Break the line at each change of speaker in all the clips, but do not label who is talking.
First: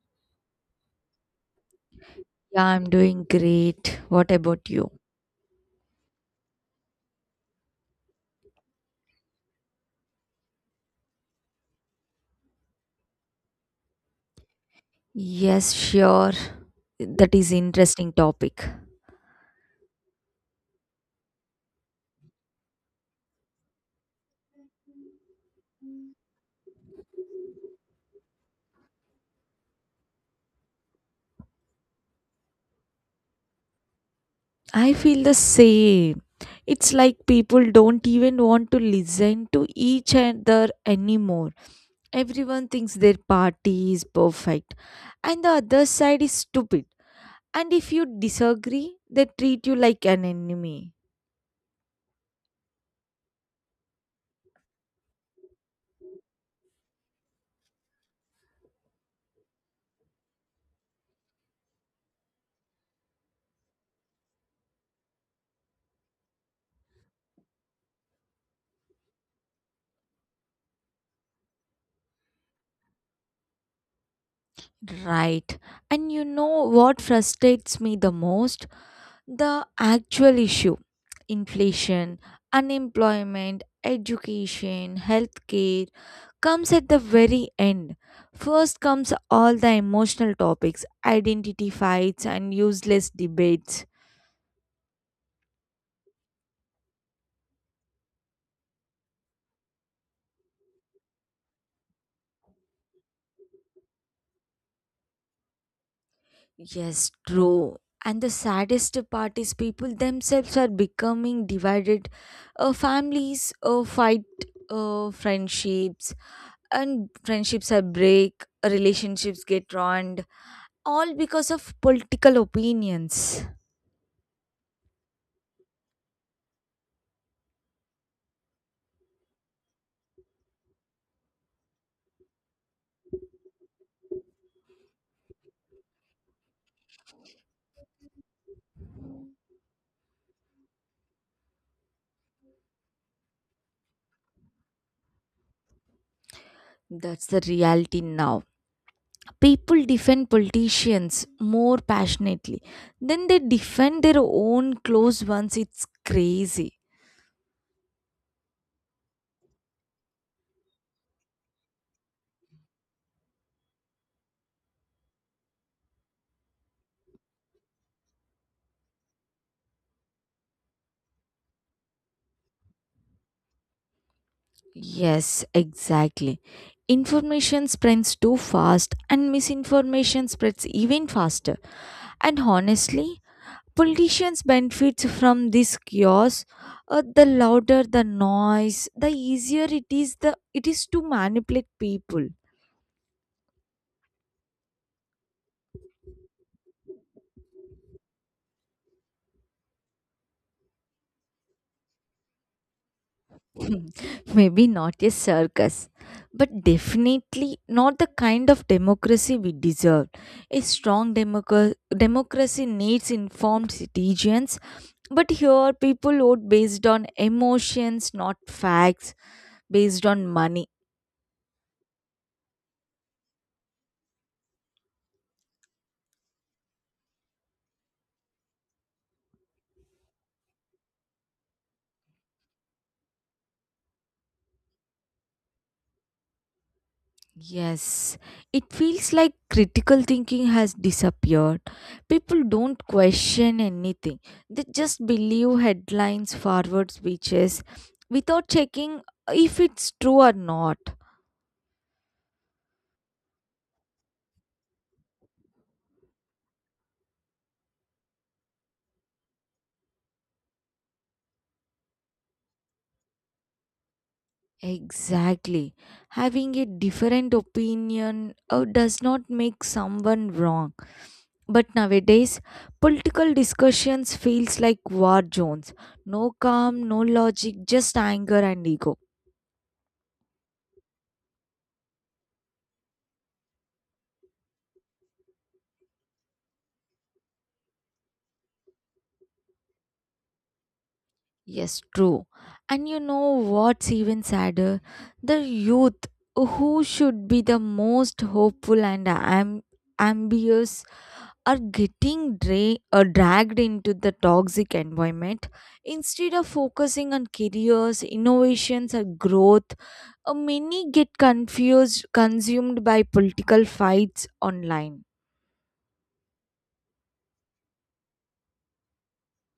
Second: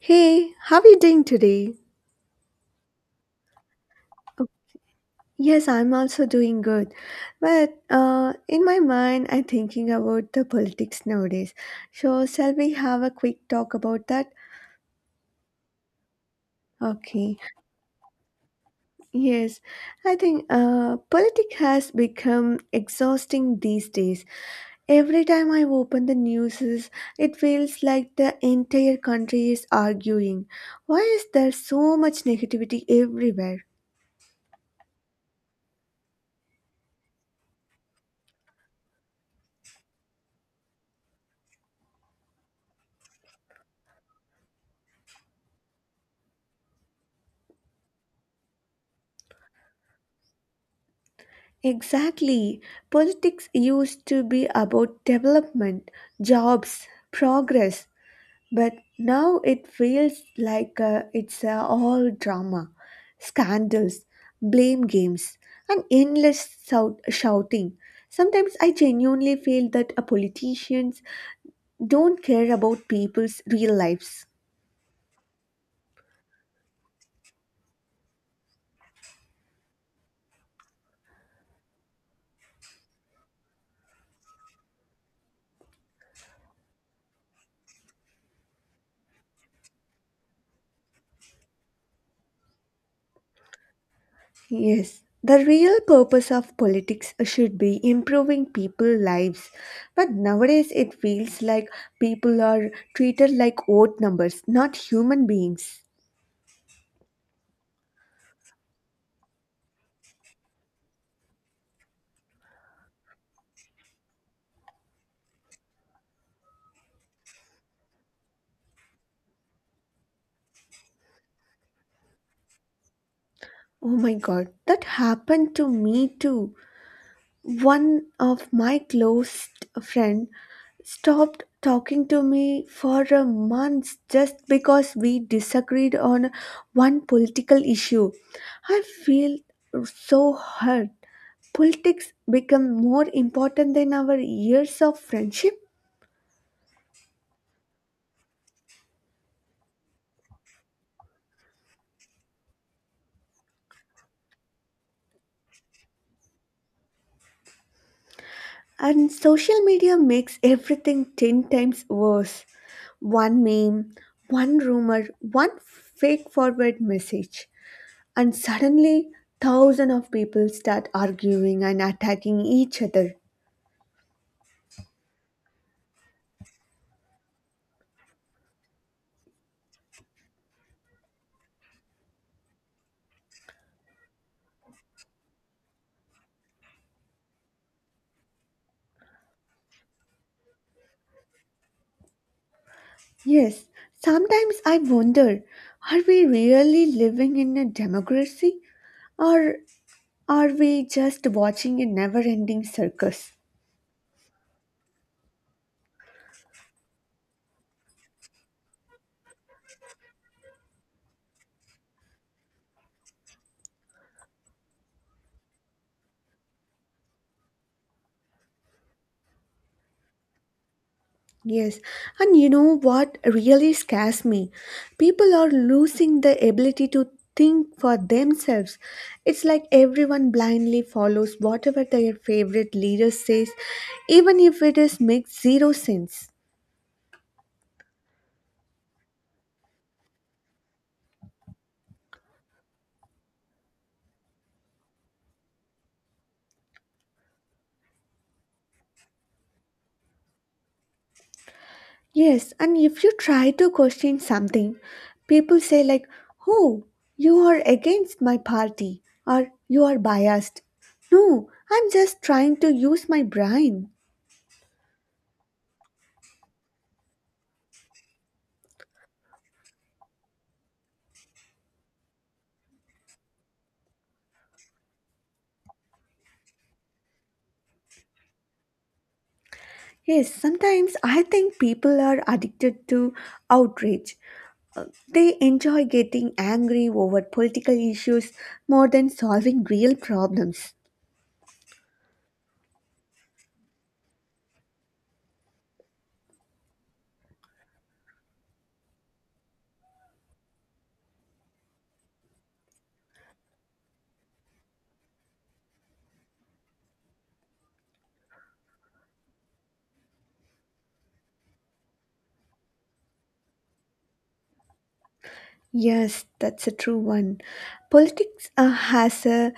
Hey, how are you doing today?
Yeah, I'm doing great. What
Oh,
about you?
yes, I'm also doing good. But in my mind, I'm thinking about the politics nowadays. So, shall we have a quick talk about that?
Yes, sure. That
Okay.
is interesting topic.
Yes, I think politics has become exhausting these days. Every time I open the news, it feels like the entire country is arguing. Why is there so much negativity everywhere?
I feel the same. It's like people don't even want to listen to each other anymore. Everyone thinks their party is perfect and the other side is stupid. And if you disagree, they treat you like an enemy.
Exactly. Politics used to be about development, jobs, progress, but now it feels like it's all drama, scandals, blame games, and endless shouting. Sometimes I genuinely feel that politicians don't care about people's real lives.
Right. And you know what frustrates me the most? The actual issue inflation, unemployment, education, healthcare comes at the very end. First comes all the emotional topics, identity fights, and useless debates.
Yes, the real purpose of politics should be improving people's lives. But nowadays it feels like people are treated like vote numbers, not human beings.
Yes, true. And the saddest part is people themselves are becoming divided. Families fight, friendships, and friendships are break, relationships get ruined, all because of political opinions.
Oh my god, that happened to me too. One of my close friend stopped talking to me for a month just because we disagreed on one political issue. I feel so hurt. Politics become more important than our years of friendship,
That's the reality now. People defend politicians more passionately than they defend their own close ones. It's crazy.
and social media makes everything 10 times worse. One meme, one rumor, one fake forward message, and suddenly thousands of people start arguing and attacking each other.
Yes, exactly. Information spreads too fast and misinformation spreads even faster. And honestly, politicians benefit from this chaos. The louder the noise, the easier it is to manipulate people.
Yes, sometimes I wonder, are we really living in a democracy, or are we just watching a never ending circus?
Maybe not a circus, but definitely not the kind of democracy we deserve. A strong democracy needs informed citizens, but here people vote based on emotions, not facts, based on money.
Yes, and you know what really scares me? People are losing the ability to think for themselves. It's like everyone blindly follows whatever their favorite leader says, even if it is makes zero sense.
Yes, it feels like critical thinking has disappeared. People don't question anything, they just believe headlines, forward speeches, without checking if it's true or not.
Yes, and if you try to question something, people say like, "Oh, you are against my party," or "You are biased." No, I'm just trying to use my brain.
Exactly. Having a different opinion does not make someone wrong. But nowadays, political discussions feels like war zones. No calm, no logic, just anger and ego.
Yes, sometimes I think people are addicted to outrage. They enjoy getting angry over political issues more than solving real problems.
Yes, true. And you know what's even sadder? The youth who should be the most hopeful and ambitious are getting dragged into the toxic environment. Instead of focusing on careers, innovations, or growth, many get confused, consumed by political fights online.
Yes, that's a true one. Politics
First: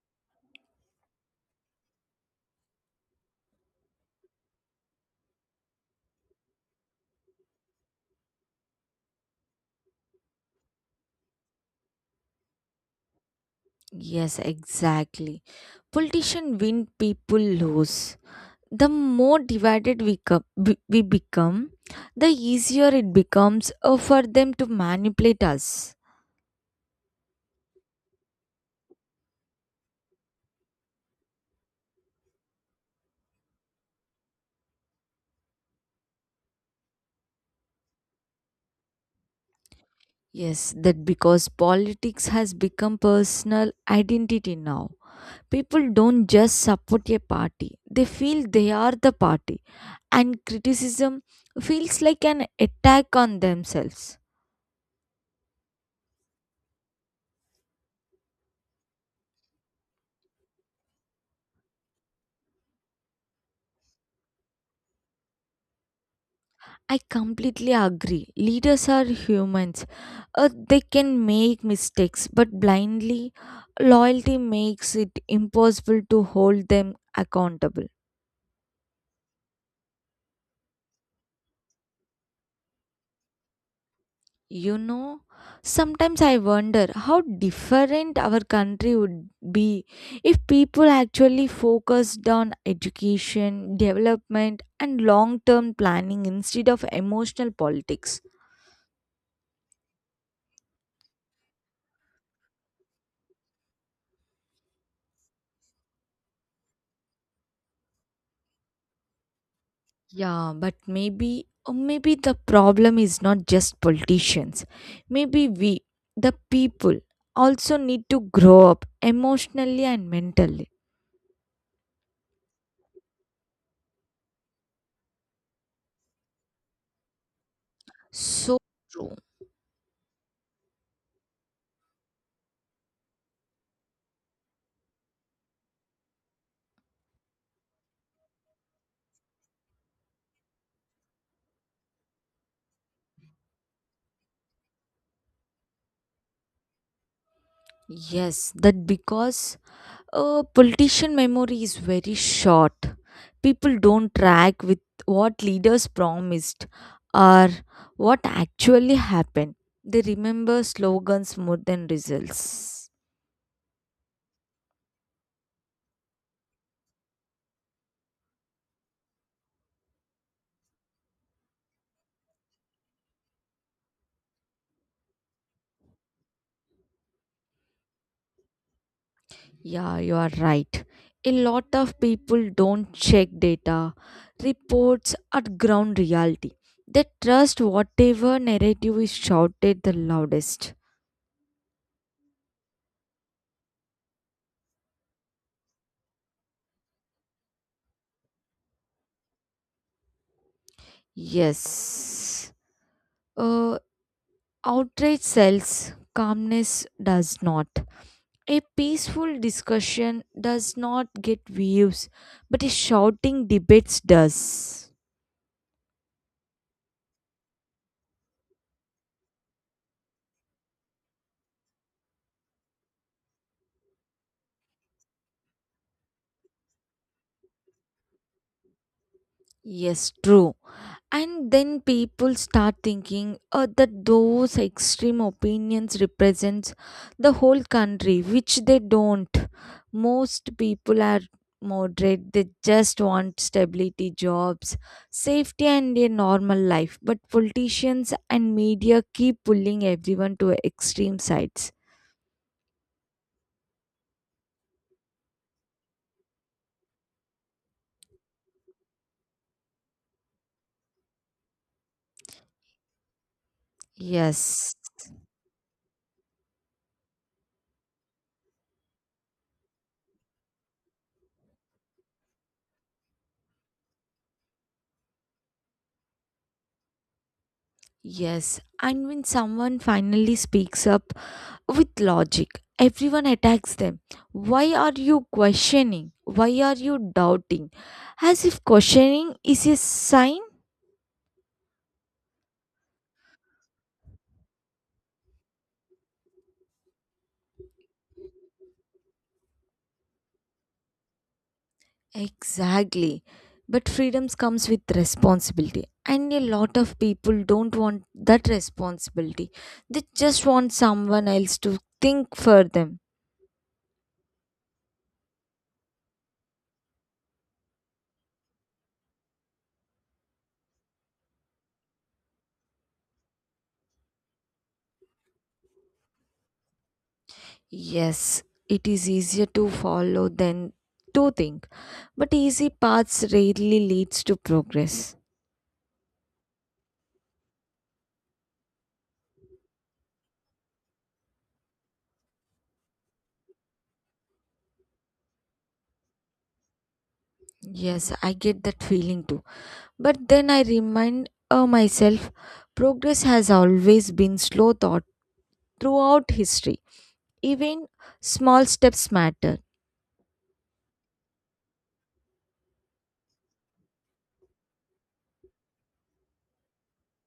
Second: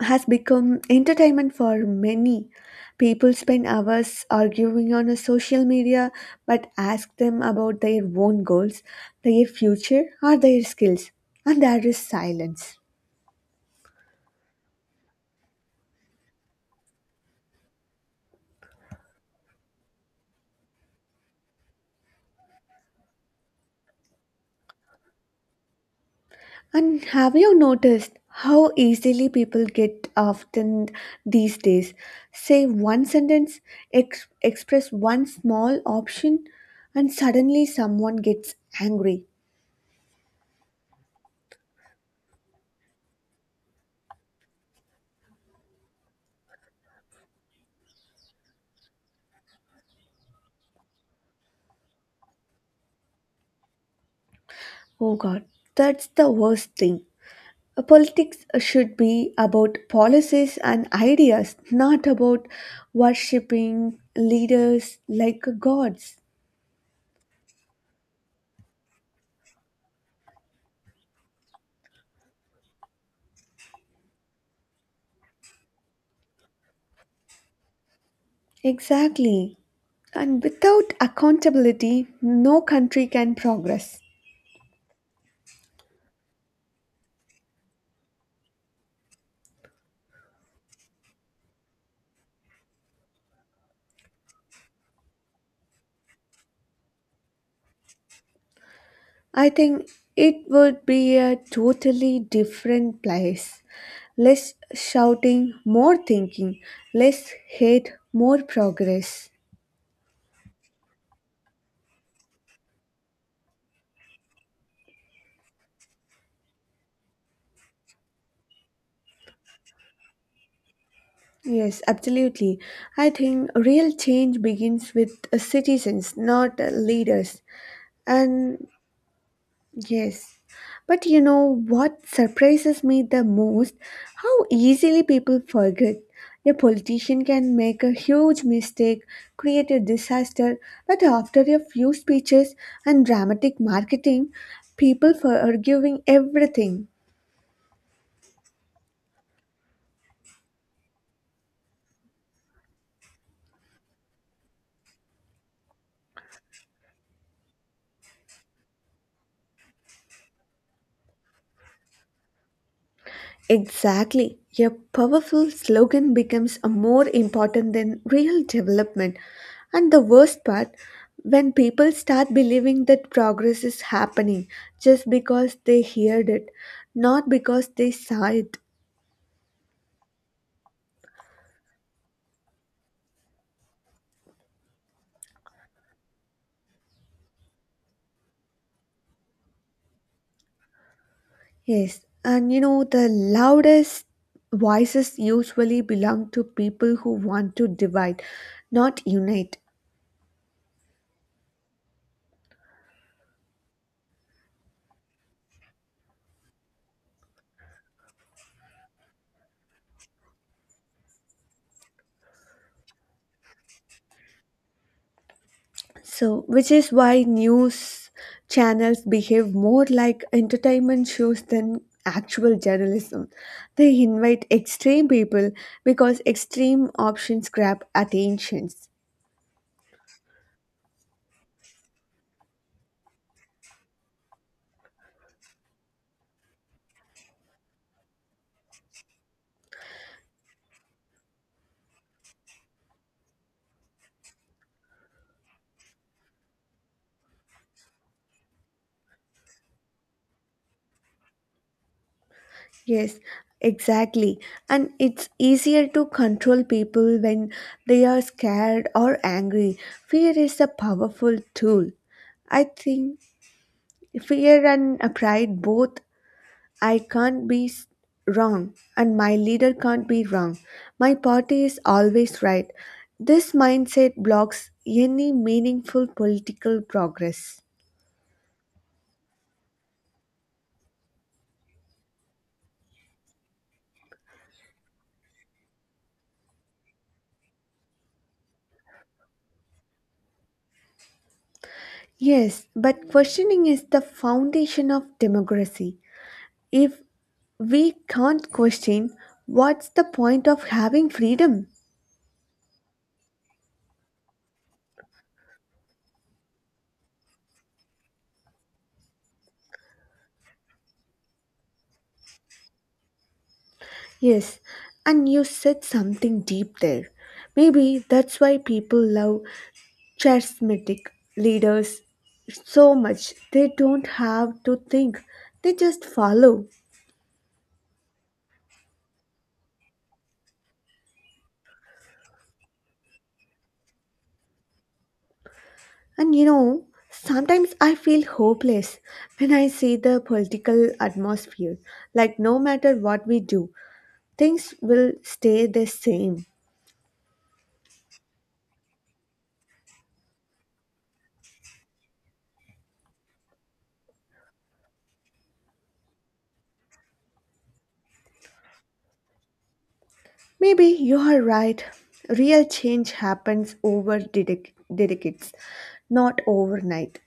has become entertainment for many. People spend hours arguing on a social media, but ask them about their own goals, their future, or their skills, and there is silence.
Yes, exactly. Politicians win, people lose. The more divided we, co- we become, the easier it becomes for them to manipulate us.
And have you noticed how easily people get often these days? Say one sentence, express one small option, and suddenly someone gets angry.
Yes, that because politics has become personal identity now. People don't just support a party, they feel they are the party, and criticism feels like an attack on themselves.
Oh god, that's the worst thing. Politics should be about policies and ideas, not about worshipping leaders like gods.
I completely agree. Leaders are humans. They can make mistakes, but blindly, loyalty makes it impossible to hold them accountable.
Exactly. And without accountability, no country can progress.
You know, sometimes I wonder how different our country would be if people actually focused on education, development, and long term planning instead of emotional politics.
I think it would be a totally different place. Less shouting, more thinking, less hate, more progress.
Yeah, but maybe or maybe the problem is not just politicians. Maybe we, the people, also need to grow up emotionally and mentally.
Yes, absolutely. I think real change begins with citizens, not leaders.
So
And
true.
yes. But you know what surprises me the most? How easily people forget. A politician can make a huge mistake, create a disaster, but after a few speeches and dramatic marketing, people forgiving everything.
Yes, that because politician memory is very short. People don't track with what leaders promised or what actually happened. They remember slogans more than results.
Exactly. A powerful slogan becomes a more important than real development. And the worst part, when people start believing that progress is happening just because they heard it, not because they saw it.
Yeah, you are right. A lot of people don't check data, reports, or ground reality. They trust whatever narrative is shouted the loudest.
Yes, and you know, the loudest voices usually belong to people who want to divide, not unite.
Yes. Uh, outrage sells, calmness does not. A peaceful discussion does not get views, but a shouting debates does.
So, which is why news channels behave more like entertainment shows than actual journalism. They invite extreme people because extreme options grab attentions.
Yes, true. And then people start thinking that those extreme opinions represents the whole country, which they don't. Most people are moderate. They just want stability, jobs, safety, and a normal life. But politicians and media keep pulling everyone to extreme sides.
Yes, exactly. And it's easier to control people when they are scared or angry. Fear is a powerful tool. I think fear
Yes.
and pride both, I can't be s- wrong, and my leader can't be wrong. My party is always right. This mindset blocks any meaningful political progress.
Yes. And when someone finally speaks up, with logic. Everyone attacks them. Why are you questioning? Why are you doubting? As if questioning is a sign?
Yes, but questioning is the foundation of democracy. If we can't question, what's the point of having freedom?
Exactly. But freedoms comes with responsibility. And a lot of people don't want that responsibility. They just want someone else to think for them.
Yes, and you said something deep there. Maybe that's why people love charismatic leaders so much, they don't have to think, they just follow.
Yes, it is easier to follow than to think. But easy paths rarely leads to progress.
And you know, sometimes I feel hopeless when I see the political atmosphere, like no matter what we do, things will stay the same.
Yes, I get that feeling too. But then I remind myself progress has always been slow thought throughout history. Even small steps matter.
Maybe you are right, real change happens over decades, not overnight.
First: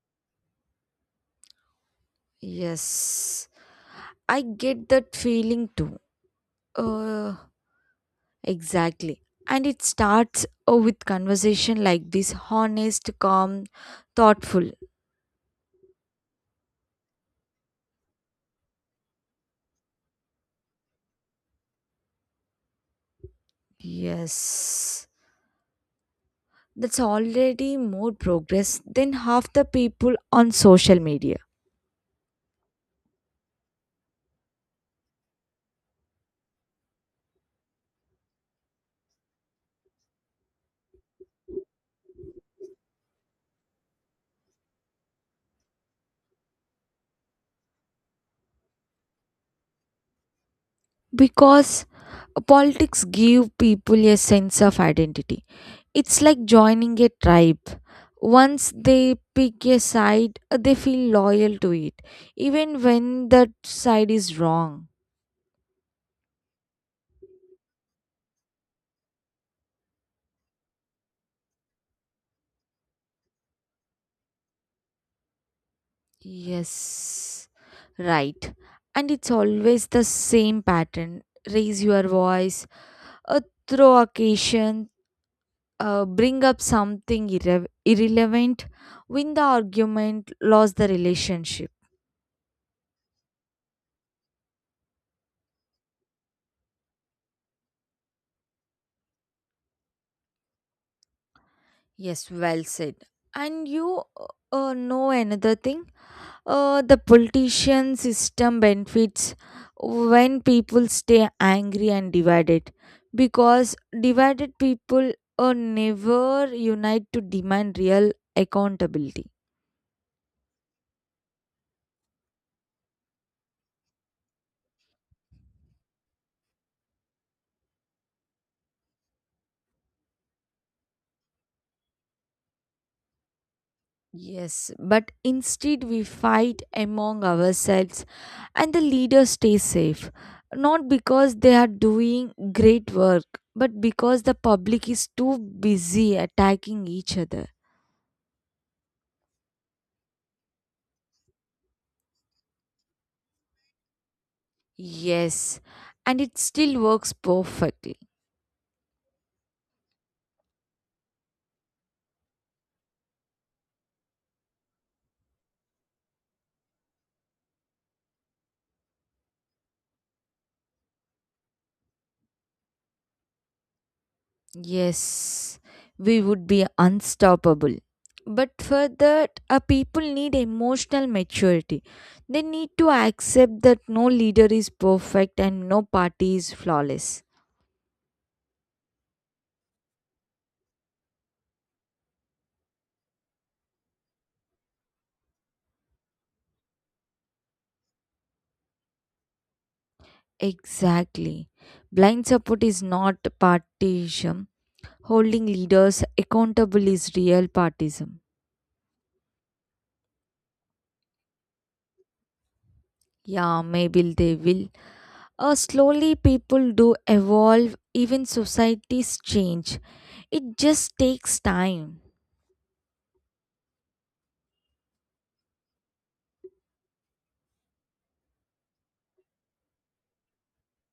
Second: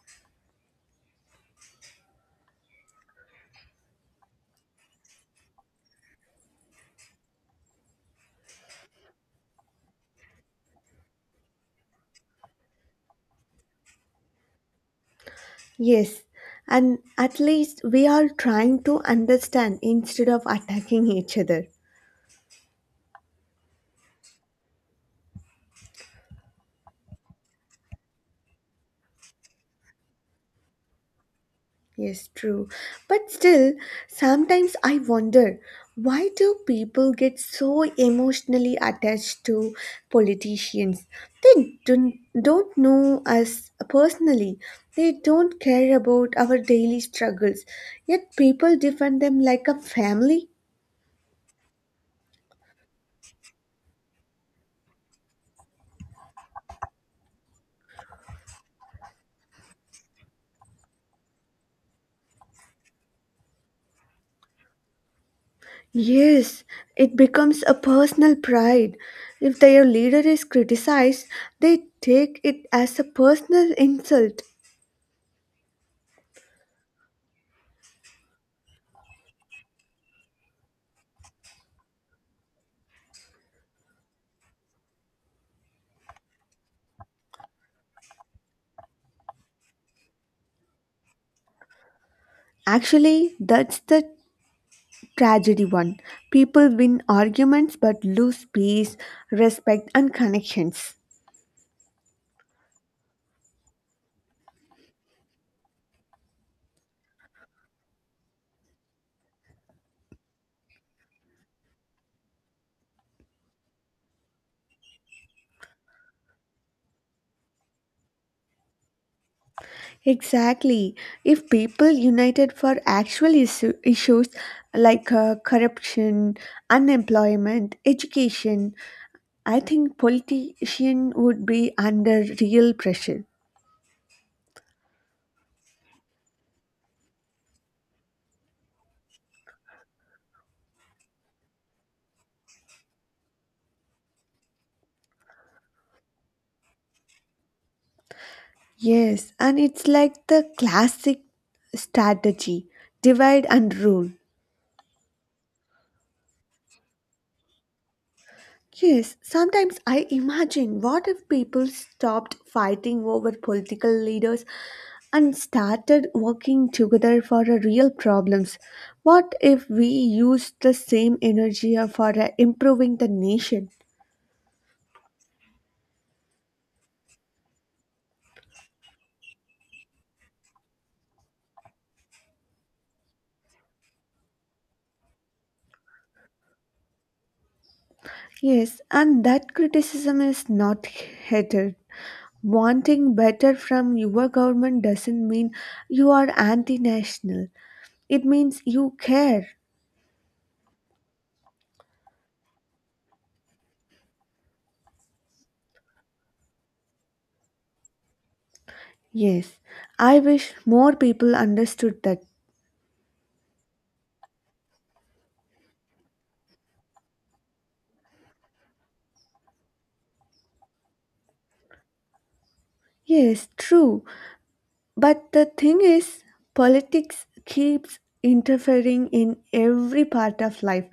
Yes, I get that feeling too. Uh, exactly. And it starts with conversation like this honest, calm, thoughtful.
Yes, and at least we are trying to understand instead of attacking each other.
Yes, that's already more progress than half the people on social media.
Yes, true. But still, sometimes I wonder, why do people get so emotionally attached to politicians? They don't know us personally. They don't care about our daily struggles. Yet people defend them like a family.
Because politics give people a sense of identity. It's like joining a tribe. Once they pick a side, they feel loyal to it, even when that side is wrong.
Yes, it becomes a personal pride. If their leader is criticized, they take it as a personal insult.
Yes, right. And it's always the same pattern. Raise your voice, uh, throw occasion, bring up something irrelevant, win the argument, lose the relationship.
Actually, that's the tragedy one. People win arguments but lose peace, respect, and connections.
Yes, well said. And you know another thing? The politician system benefits when people stay angry and divided because divided people never unite to demand real accountability.
Exactly. If people united for actual issues like corruption, unemployment, education, I think politicians would be under real pressure.
Yes, but instead we fight among ourselves and the leaders stay safe not because they are doing great work but because the public is too busy attacking each other.
Yes, and it's like the classic strategy, divide and rule.
Yes, and it still works perfectly.
Yes, sometimes I imagine what if people stopped fighting over political leaders and started working together for our real problems? What if we used the same energy for improving the nation?
Yes, we would be unstoppable. But for that, people need emotional maturity. They need to accept that no leader is perfect and no party is flawless.
Yes, and that criticism is not hated. Wanting better from your government doesn't mean you are anti national. It means you care.
Exactly. Blind support is not partisan. Holding leaders accountable is real partisan.
Yes, I wish more people understood that.
Yeah, maybe they will. Slowly, people do evolve, even societies change. It just takes time
Yes, true. But the thing is, politics keeps interfering in every part of life,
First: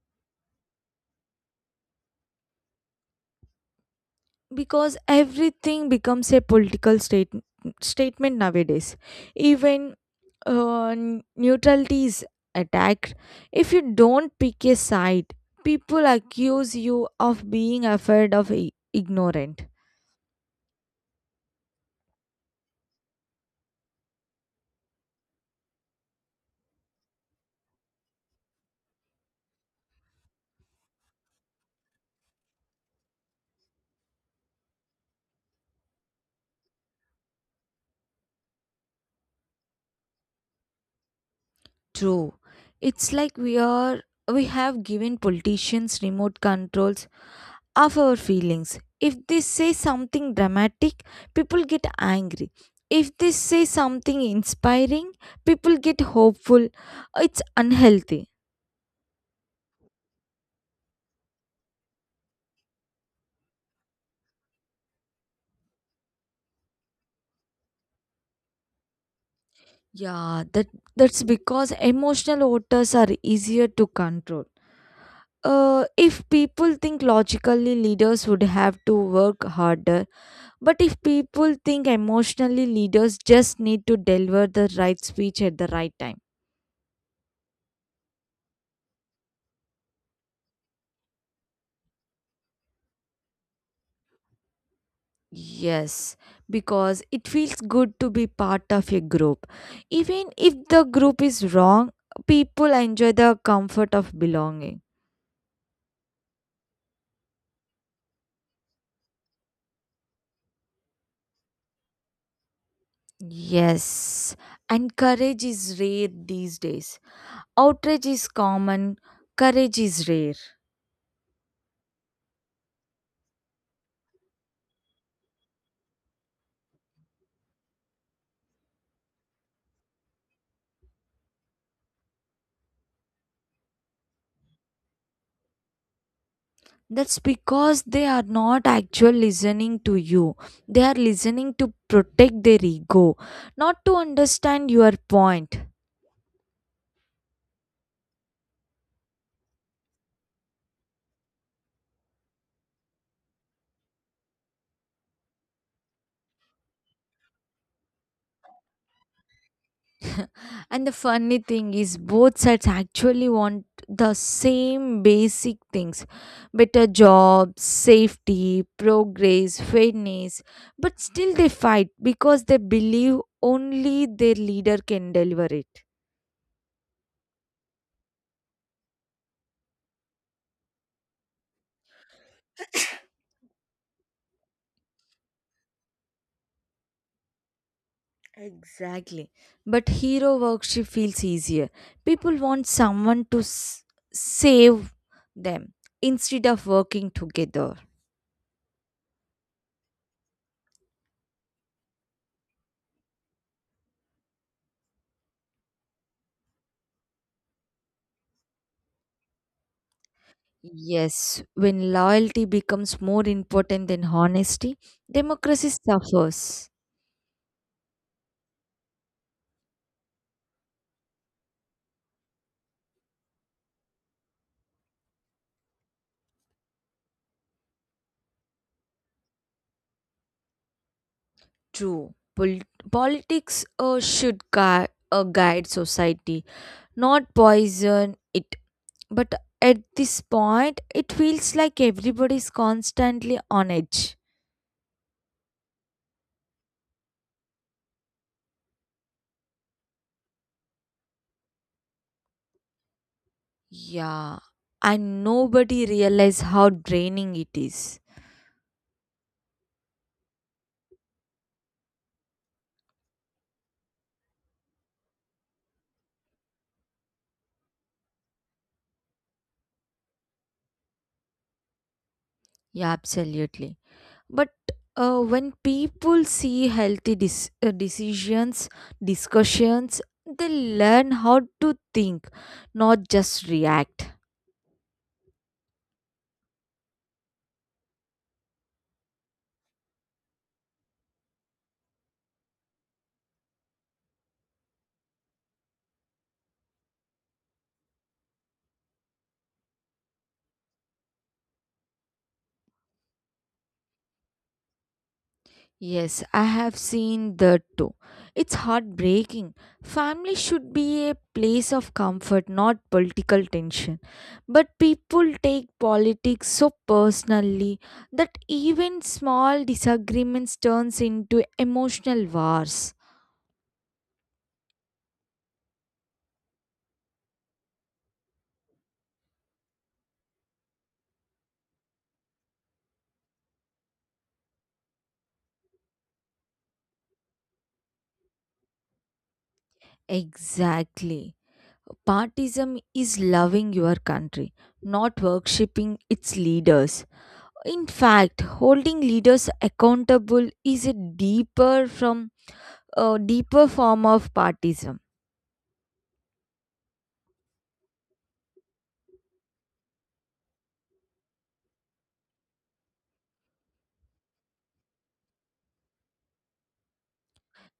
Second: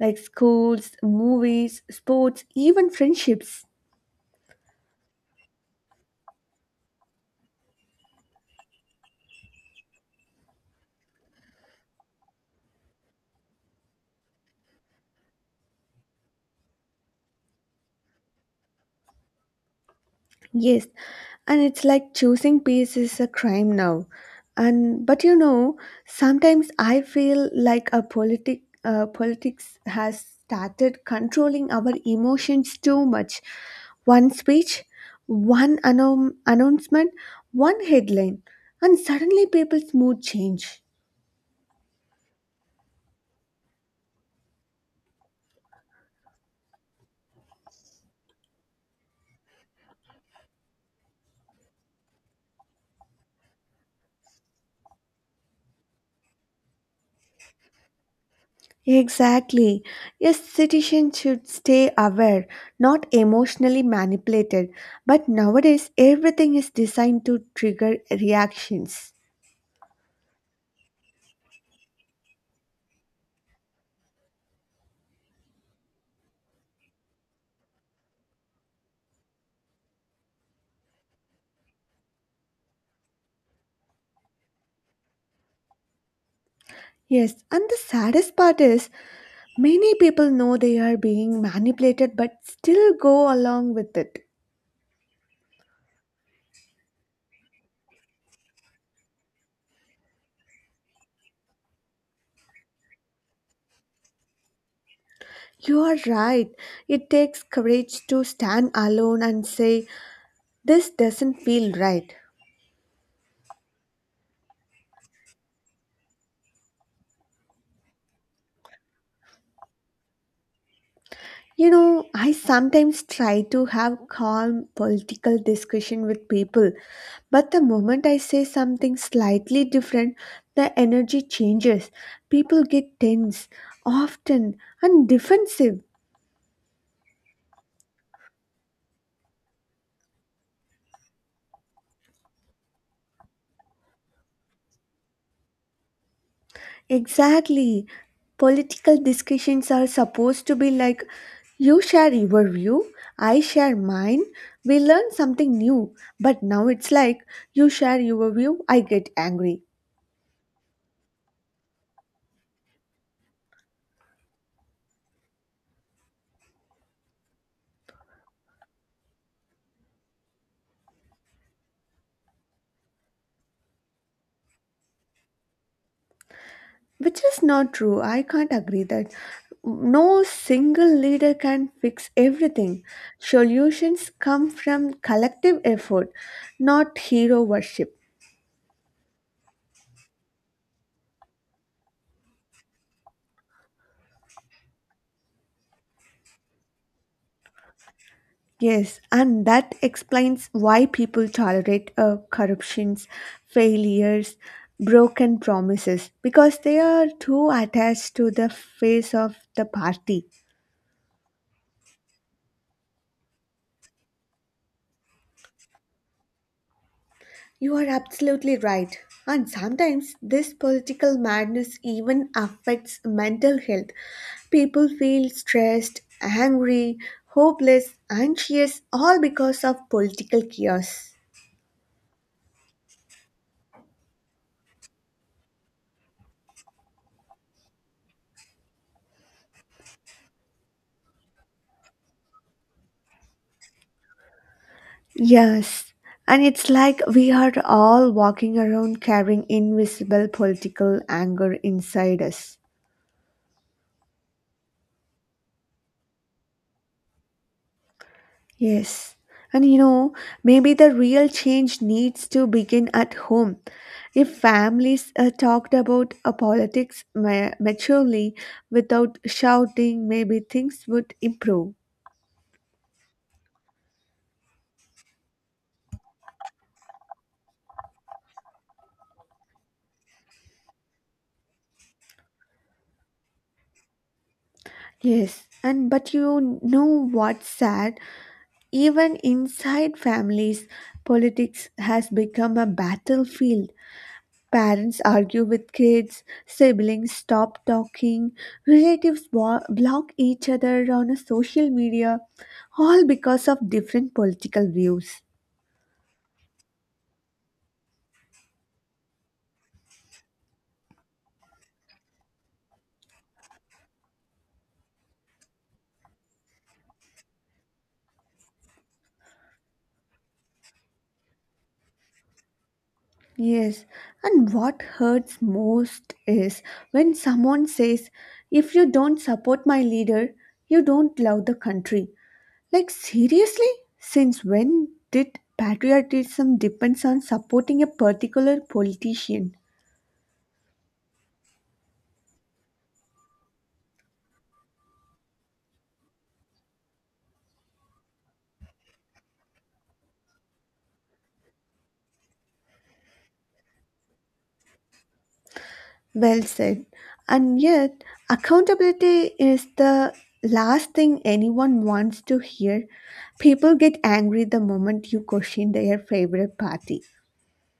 like schools, movies, sports, even friendships.
because everything becomes a political statement nowadays even uh, neutrality is attacked. If you don't pick a side people accuse you of being afraid of ignorant.
Yes, and it's like choosing peace is a crime now. And but you know, sometimes I feel like a politics has started controlling our emotions too much. One speech, one announcement, one headline, and suddenly people's mood change.
True. It's like we have given politicians remote controls of our feelings. If they say something dramatic, people get angry. If they say something inspiring, people get hopeful. It's unhealthy.
Exactly. Yes, citizens should stay aware, not emotionally manipulated. But nowadays, everything is designed to trigger reactions.
Yeah, that's because emotional voters are easier to control. If people think logically, leaders would have to work harder. But if people think emotionally, leaders just need to deliver the right speech at the right time.
Yes, and the saddest part is many people know they are being manipulated but still go along with it.
Yes, because it feels good to be part of a group. Even if the group is wrong, people enjoy the comfort of belonging.
You are right. It takes courage to stand alone and say, "This doesn't feel right."
Yes, and courage is rare these days. Outrage is common, courage is rare.
You know, I sometimes try to have calm political discussion with people, but the moment I say something slightly different, the energy changes. People get tense, often, and defensive.
That's because they are not actually listening to you. They are listening to protect their ego, not to understand your point.
Exactly. Political discussions are supposed to be like you share your view, I share mine, we learn something new. But now it's like you share your view, I get angry.
And the funny thing is, both sides actually want the same basic things better jobs, safety, progress, fairness. But still, they fight because they believe only their leader can deliver it.
Which is not true. I can't agree that no single leader can fix everything. Solutions come from collective effort, not hero worship.
Exactly. But hero worship feels easier. People want someone to save them instead of working together.
Yes, and that explains why people tolerate corruptions, failures, broken promises because they are too attached to the face of the party.
Yes, when loyalty becomes more important than honesty, democracy suffers.
You are absolutely right. And sometimes this political madness even affects mental health. People feel stressed, angry, hopeless, anxious, all because of political chaos.
True. Politics should guide society, not poison it. But at this point, it feels like everybody's constantly on edge.
Yes, and it's like we are all walking around carrying invisible political anger inside us.
Yeah, and nobody realizes how draining it is.
Yes. And you know, maybe the real change needs to begin at home. If families talked about politics maturely without shouting, maybe things would improve.
Yeah, absolutely. But when people see healthy discussions, they learn how to think, not just react.
Yes. And but you know what's sad? Even inside families, politics has become a battlefield. Parents argue with kids, siblings stop talking, relatives block each other on a social media, all because of different political views.
Yes, I have seen that too. It's heartbreaking. Family should be a place of comfort, not political tension. But people take politics so personally that even small disagreements turns into emotional wars.
Yes, and what hurts most is when someone says, "If you don't support my leader, you don't love the country." Like, seriously? Since when did patriotism depends on supporting a particular politician?
Exactly. Partism is loving your country, not worshipping its leaders. In fact, holding leaders accountable is a deeper form of partism.
Well said. And yet, accountability is the last thing anyone wants to hear. People get angry the moment you question their favorite party.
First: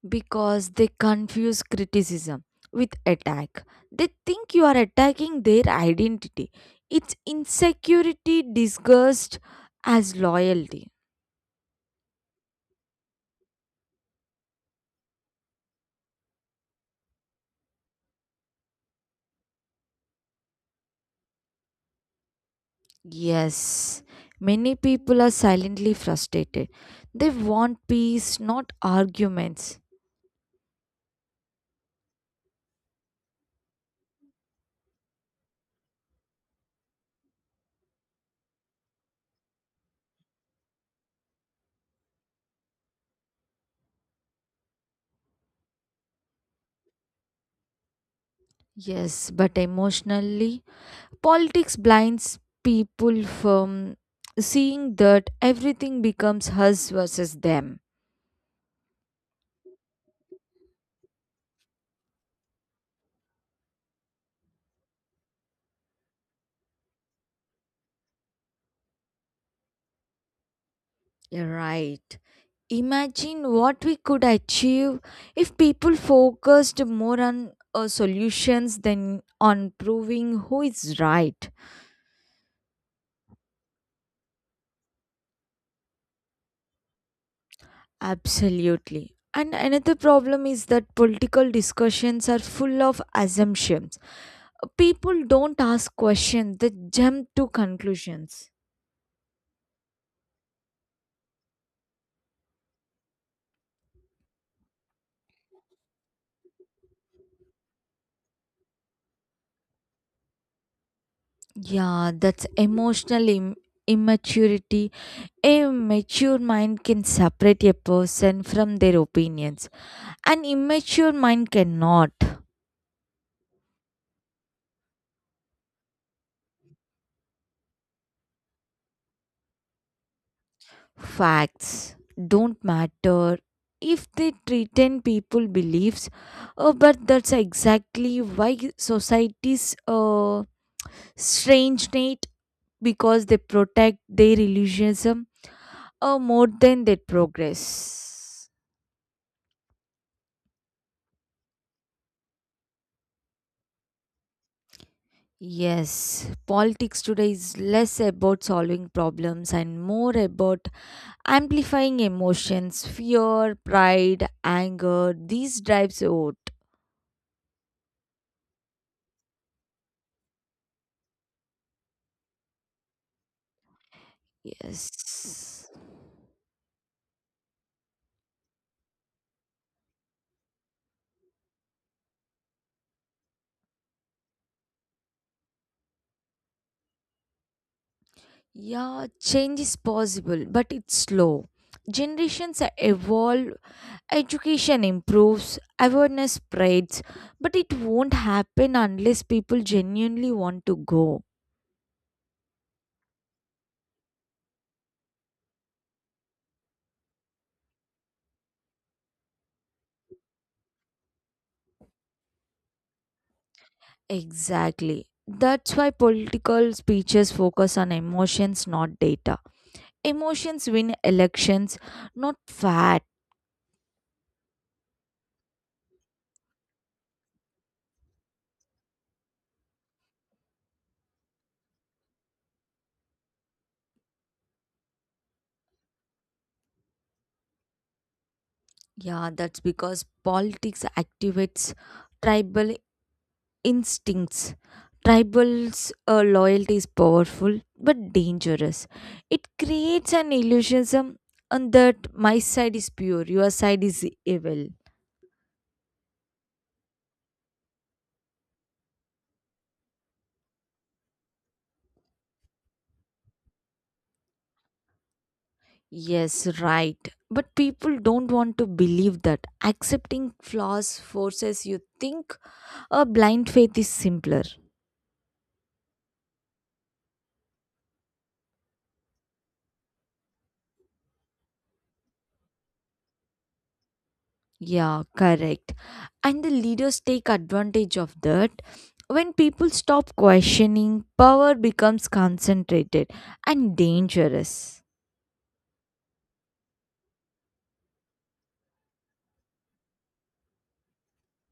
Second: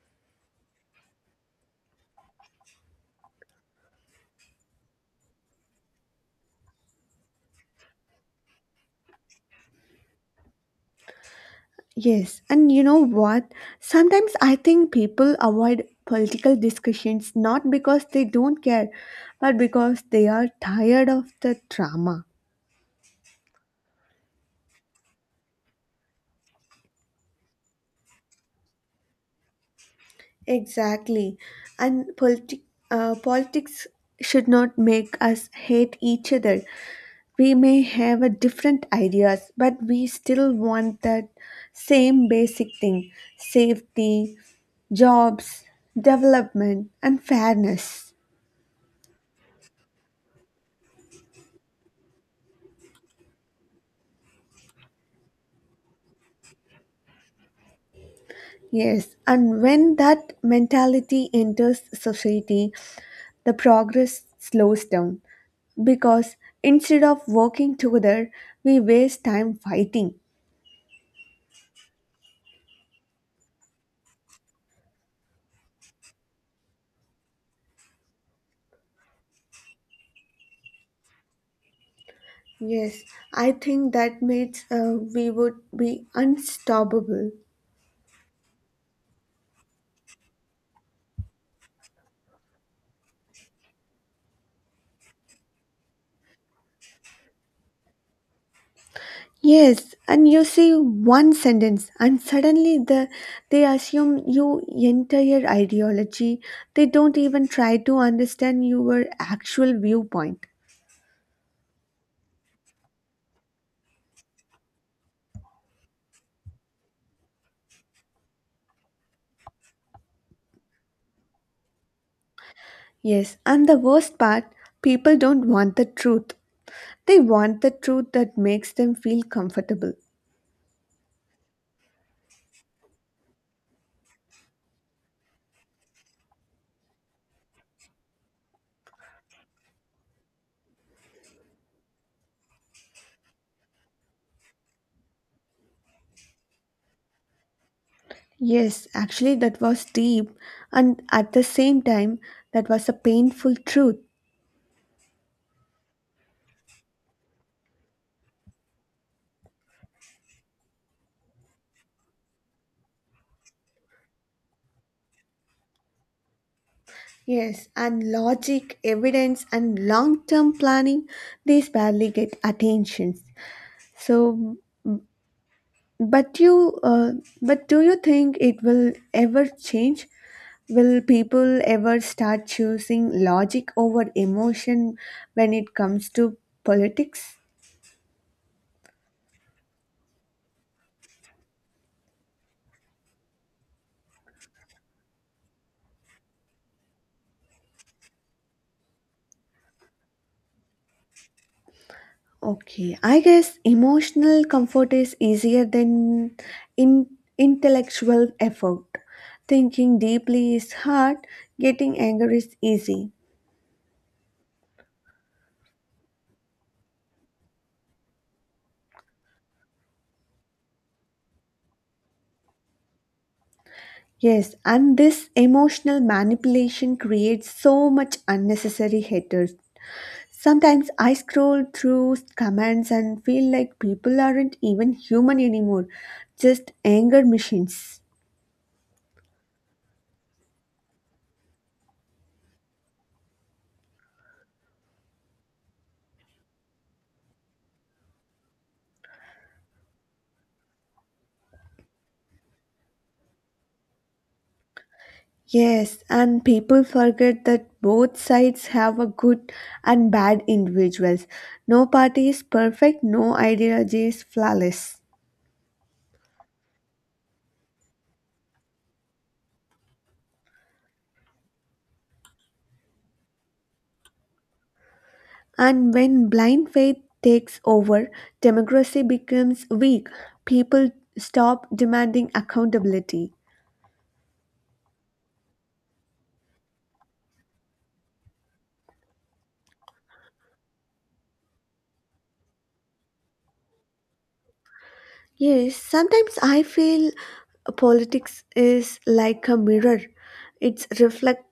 Because they confuse criticism with attack. They think you are attacking their identity. It's insecurity disguised as loyalty.
Yes, and you know what? Sometimes I think people avoid political discussions not because they don't care, but because they are tired of the drama.
Yes, many people are silently frustrated. They want peace, not arguments.
Exactly. And politics should not make us hate each other. We may have a different ideas, but we still want that same basic thing, safety, jobs, development, and fairness.
Yes, but emotionally, politics blinds people from seeing that everything becomes us versus them.
Yes, and when that mentality enters society, the progress slows down because instead of working together, we waste time fighting.
You're right. Imagine what we could achieve if people focused more on solutions than on proving who is right.
Yes, I think that means we would be unstoppable.
Absolutely. And another problem is that political discussions are full of assumptions. People don't ask questions, they jump to conclusions.
Yes, and you say one sentence, and suddenly they assume your entire ideology. They don't even try to understand your actual viewpoint.
Yeah, that's emotional immaturity. A mature mind can separate a person from their opinions, an immature mind cannot.
Yes, and the worst part, people don't want the truth. They want the truth that makes them feel comfortable.
Facts don't matter if they threaten people beliefs. But that's exactly why societies strangenate because they protect their illusionism more than their progress.
Yes, actually, that was deep, and at the same time, that was a painful truth.
Yes, politics today is less about solving problems and more about amplifying emotions fear pride anger these drives out.
Yes, and logic, evidence, and long term planning, these barely get attention. So,
Yes.
but but do you think it will ever change? Will people ever start choosing logic over emotion when it comes to politics?
Yeah, change is possible, but it's slow. Generations evolve, education improves, awareness spreads, but it won't happen unless people genuinely want to go.
Okay, I guess emotional comfort is easier than in intellectual effort. Thinking deeply is hard, getting angry is easy.
Exactly. That's why political speeches focus on emotions, not data. Emotions win elections, not fact.
Yes, and this emotional manipulation creates so much unnecessary haters. Sometimes I scroll through comments and feel like people aren't even human anymore, just anger machines.
Yeah, that's because politics activates tribal. Instincts. Tribal's loyalty is powerful but dangerous. It creates an illusionism, on that my side is pure, your side is evil.
Yes, and people forget that both sides have a good and bad individuals. No party is perfect, no ideology is flawless.
Yes, right. But people don't want to believe that. Accepting flaws forces you think a blind faith is simpler.
And when blind faith takes over, democracy becomes weak. People stop demanding accountability.
Yeah, correct. And the leaders take advantage of that. When people stop questioning, power becomes concentrated and dangerous.
Yes, sometimes I feel politics is like a mirror. It reflects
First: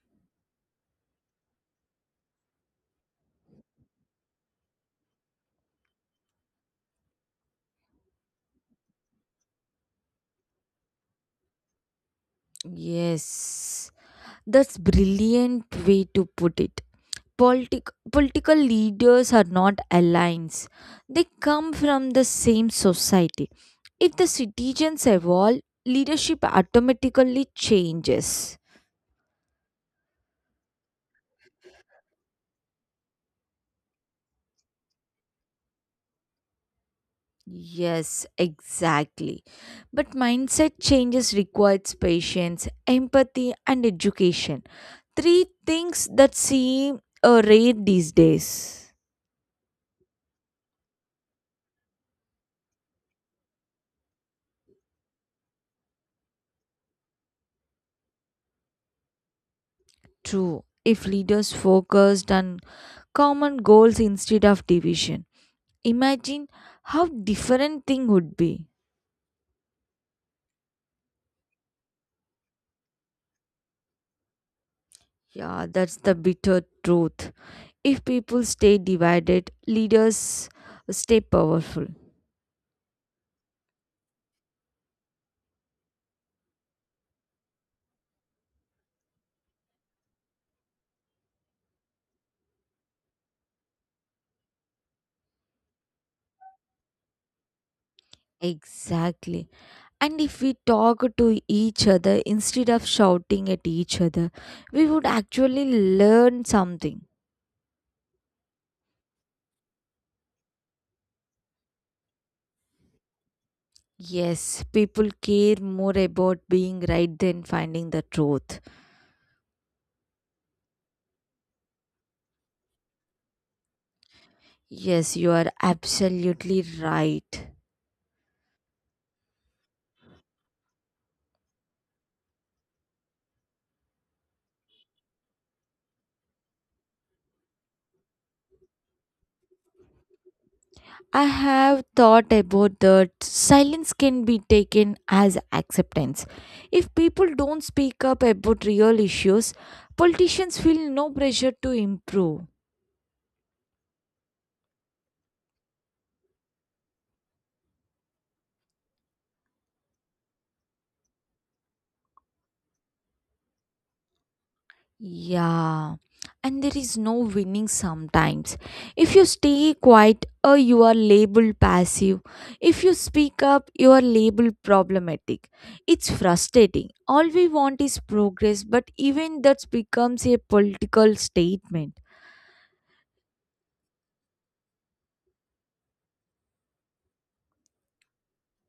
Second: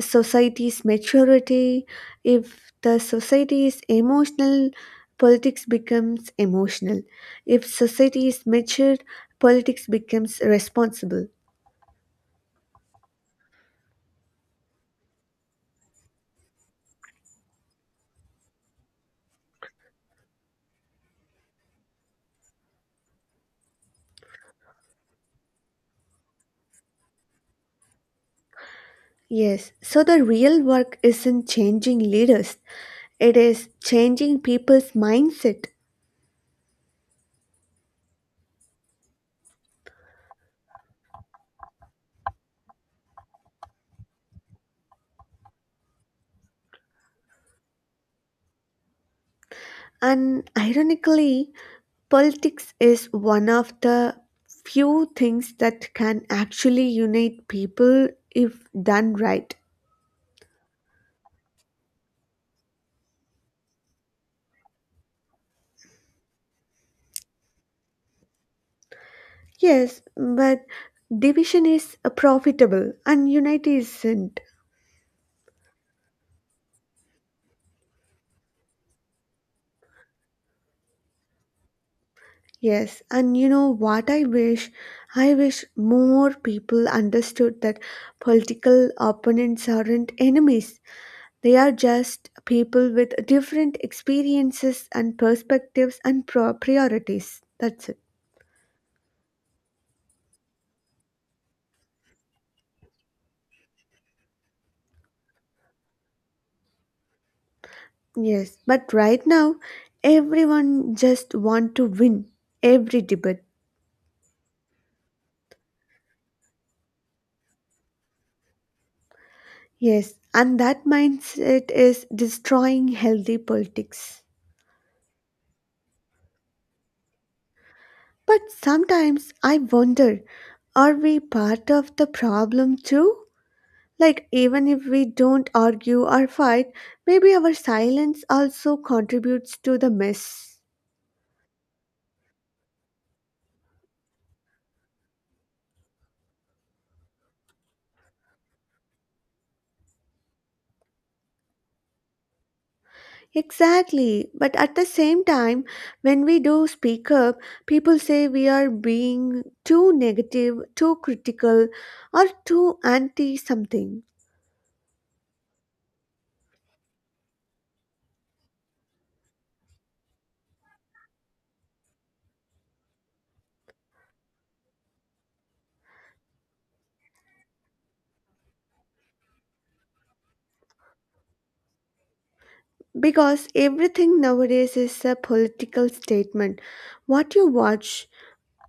society's maturity. If the society is emotional, politics becomes emotional. If society is mature, politics becomes responsible.
Yes, that's brilliant way to put it. Politic, political leaders are not alliance. They come from the same society. If the citizens evolve, leadership automatically changes.
Yes, so the real work isn't changing leaders, it is changing people's mindset.
Yes, exactly. But mindset changes requires patience, empathy, and education. Three things that seem rare these days.
And ironically, politics is one of the few things that can actually unite people if done right.
True, if leaders focused on common goals instead of division, imagine how different thing would be.
Yes, but division is profitable and unity isn't.
Yeah, that's the bitter truth. If people stay divided, leaders stay powerful.
Yes, and you know what I wish? I wish more people understood that political opponents aren't enemies. They are just people with different experiences and perspectives and priorities. That's it.
Exactly. And if we talk to each other instead of shouting at each other, we would actually learn something.
Yes, but right now everyone just want to win every debate.
Yes, people care more about being right than finding the truth.
Yes, and that mindset is destroying healthy politics.
Yes, you are absolutely right.
But sometimes I wonder, are we part of the problem too? Like even if we don't argue or fight, maybe our silence also contributes to the mess.
I have thought about that silence can be taken as acceptance. If people don't speak up about real issues, politicians feel no pressure to improve.
Exactly. But at the same time, when we do speak up, people say we are being too negative, too critical, or too anti something.
Yeah, and there is no winning sometimes. If you stay quiet, you are labeled passive. If you speak up, you are labeled problematic. It's frustrating. All we want is progress, but even that becomes a political statement.
Because everything nowadays is a political statement. What you watch,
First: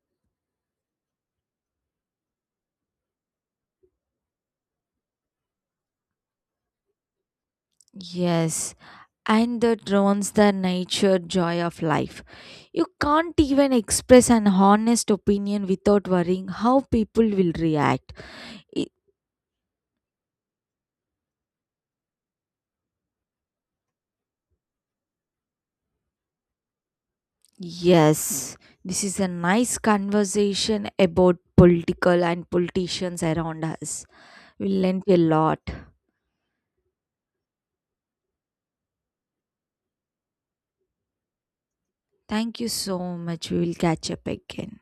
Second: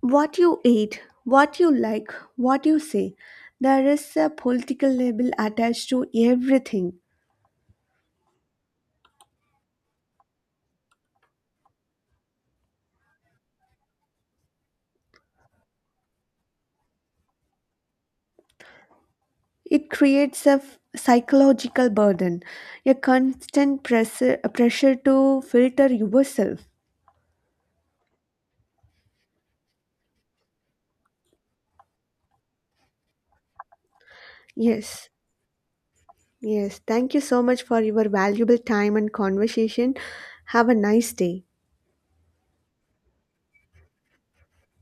what you eat, what you like, what you say. There is a political label attached to everything.
Yes, and that ruins the nature joy of life. You can't even express an honest opinion without worrying how people will react. I-
It creates a psychological burden, a constant pressure to filter yourself.
Yes, this is a nice conversation about political and politicians around us. We learned
Yes,
a lot.
yes. Thank you so much for your valuable time and conversation. Have a nice day.
Thank you so much. We will catch up again.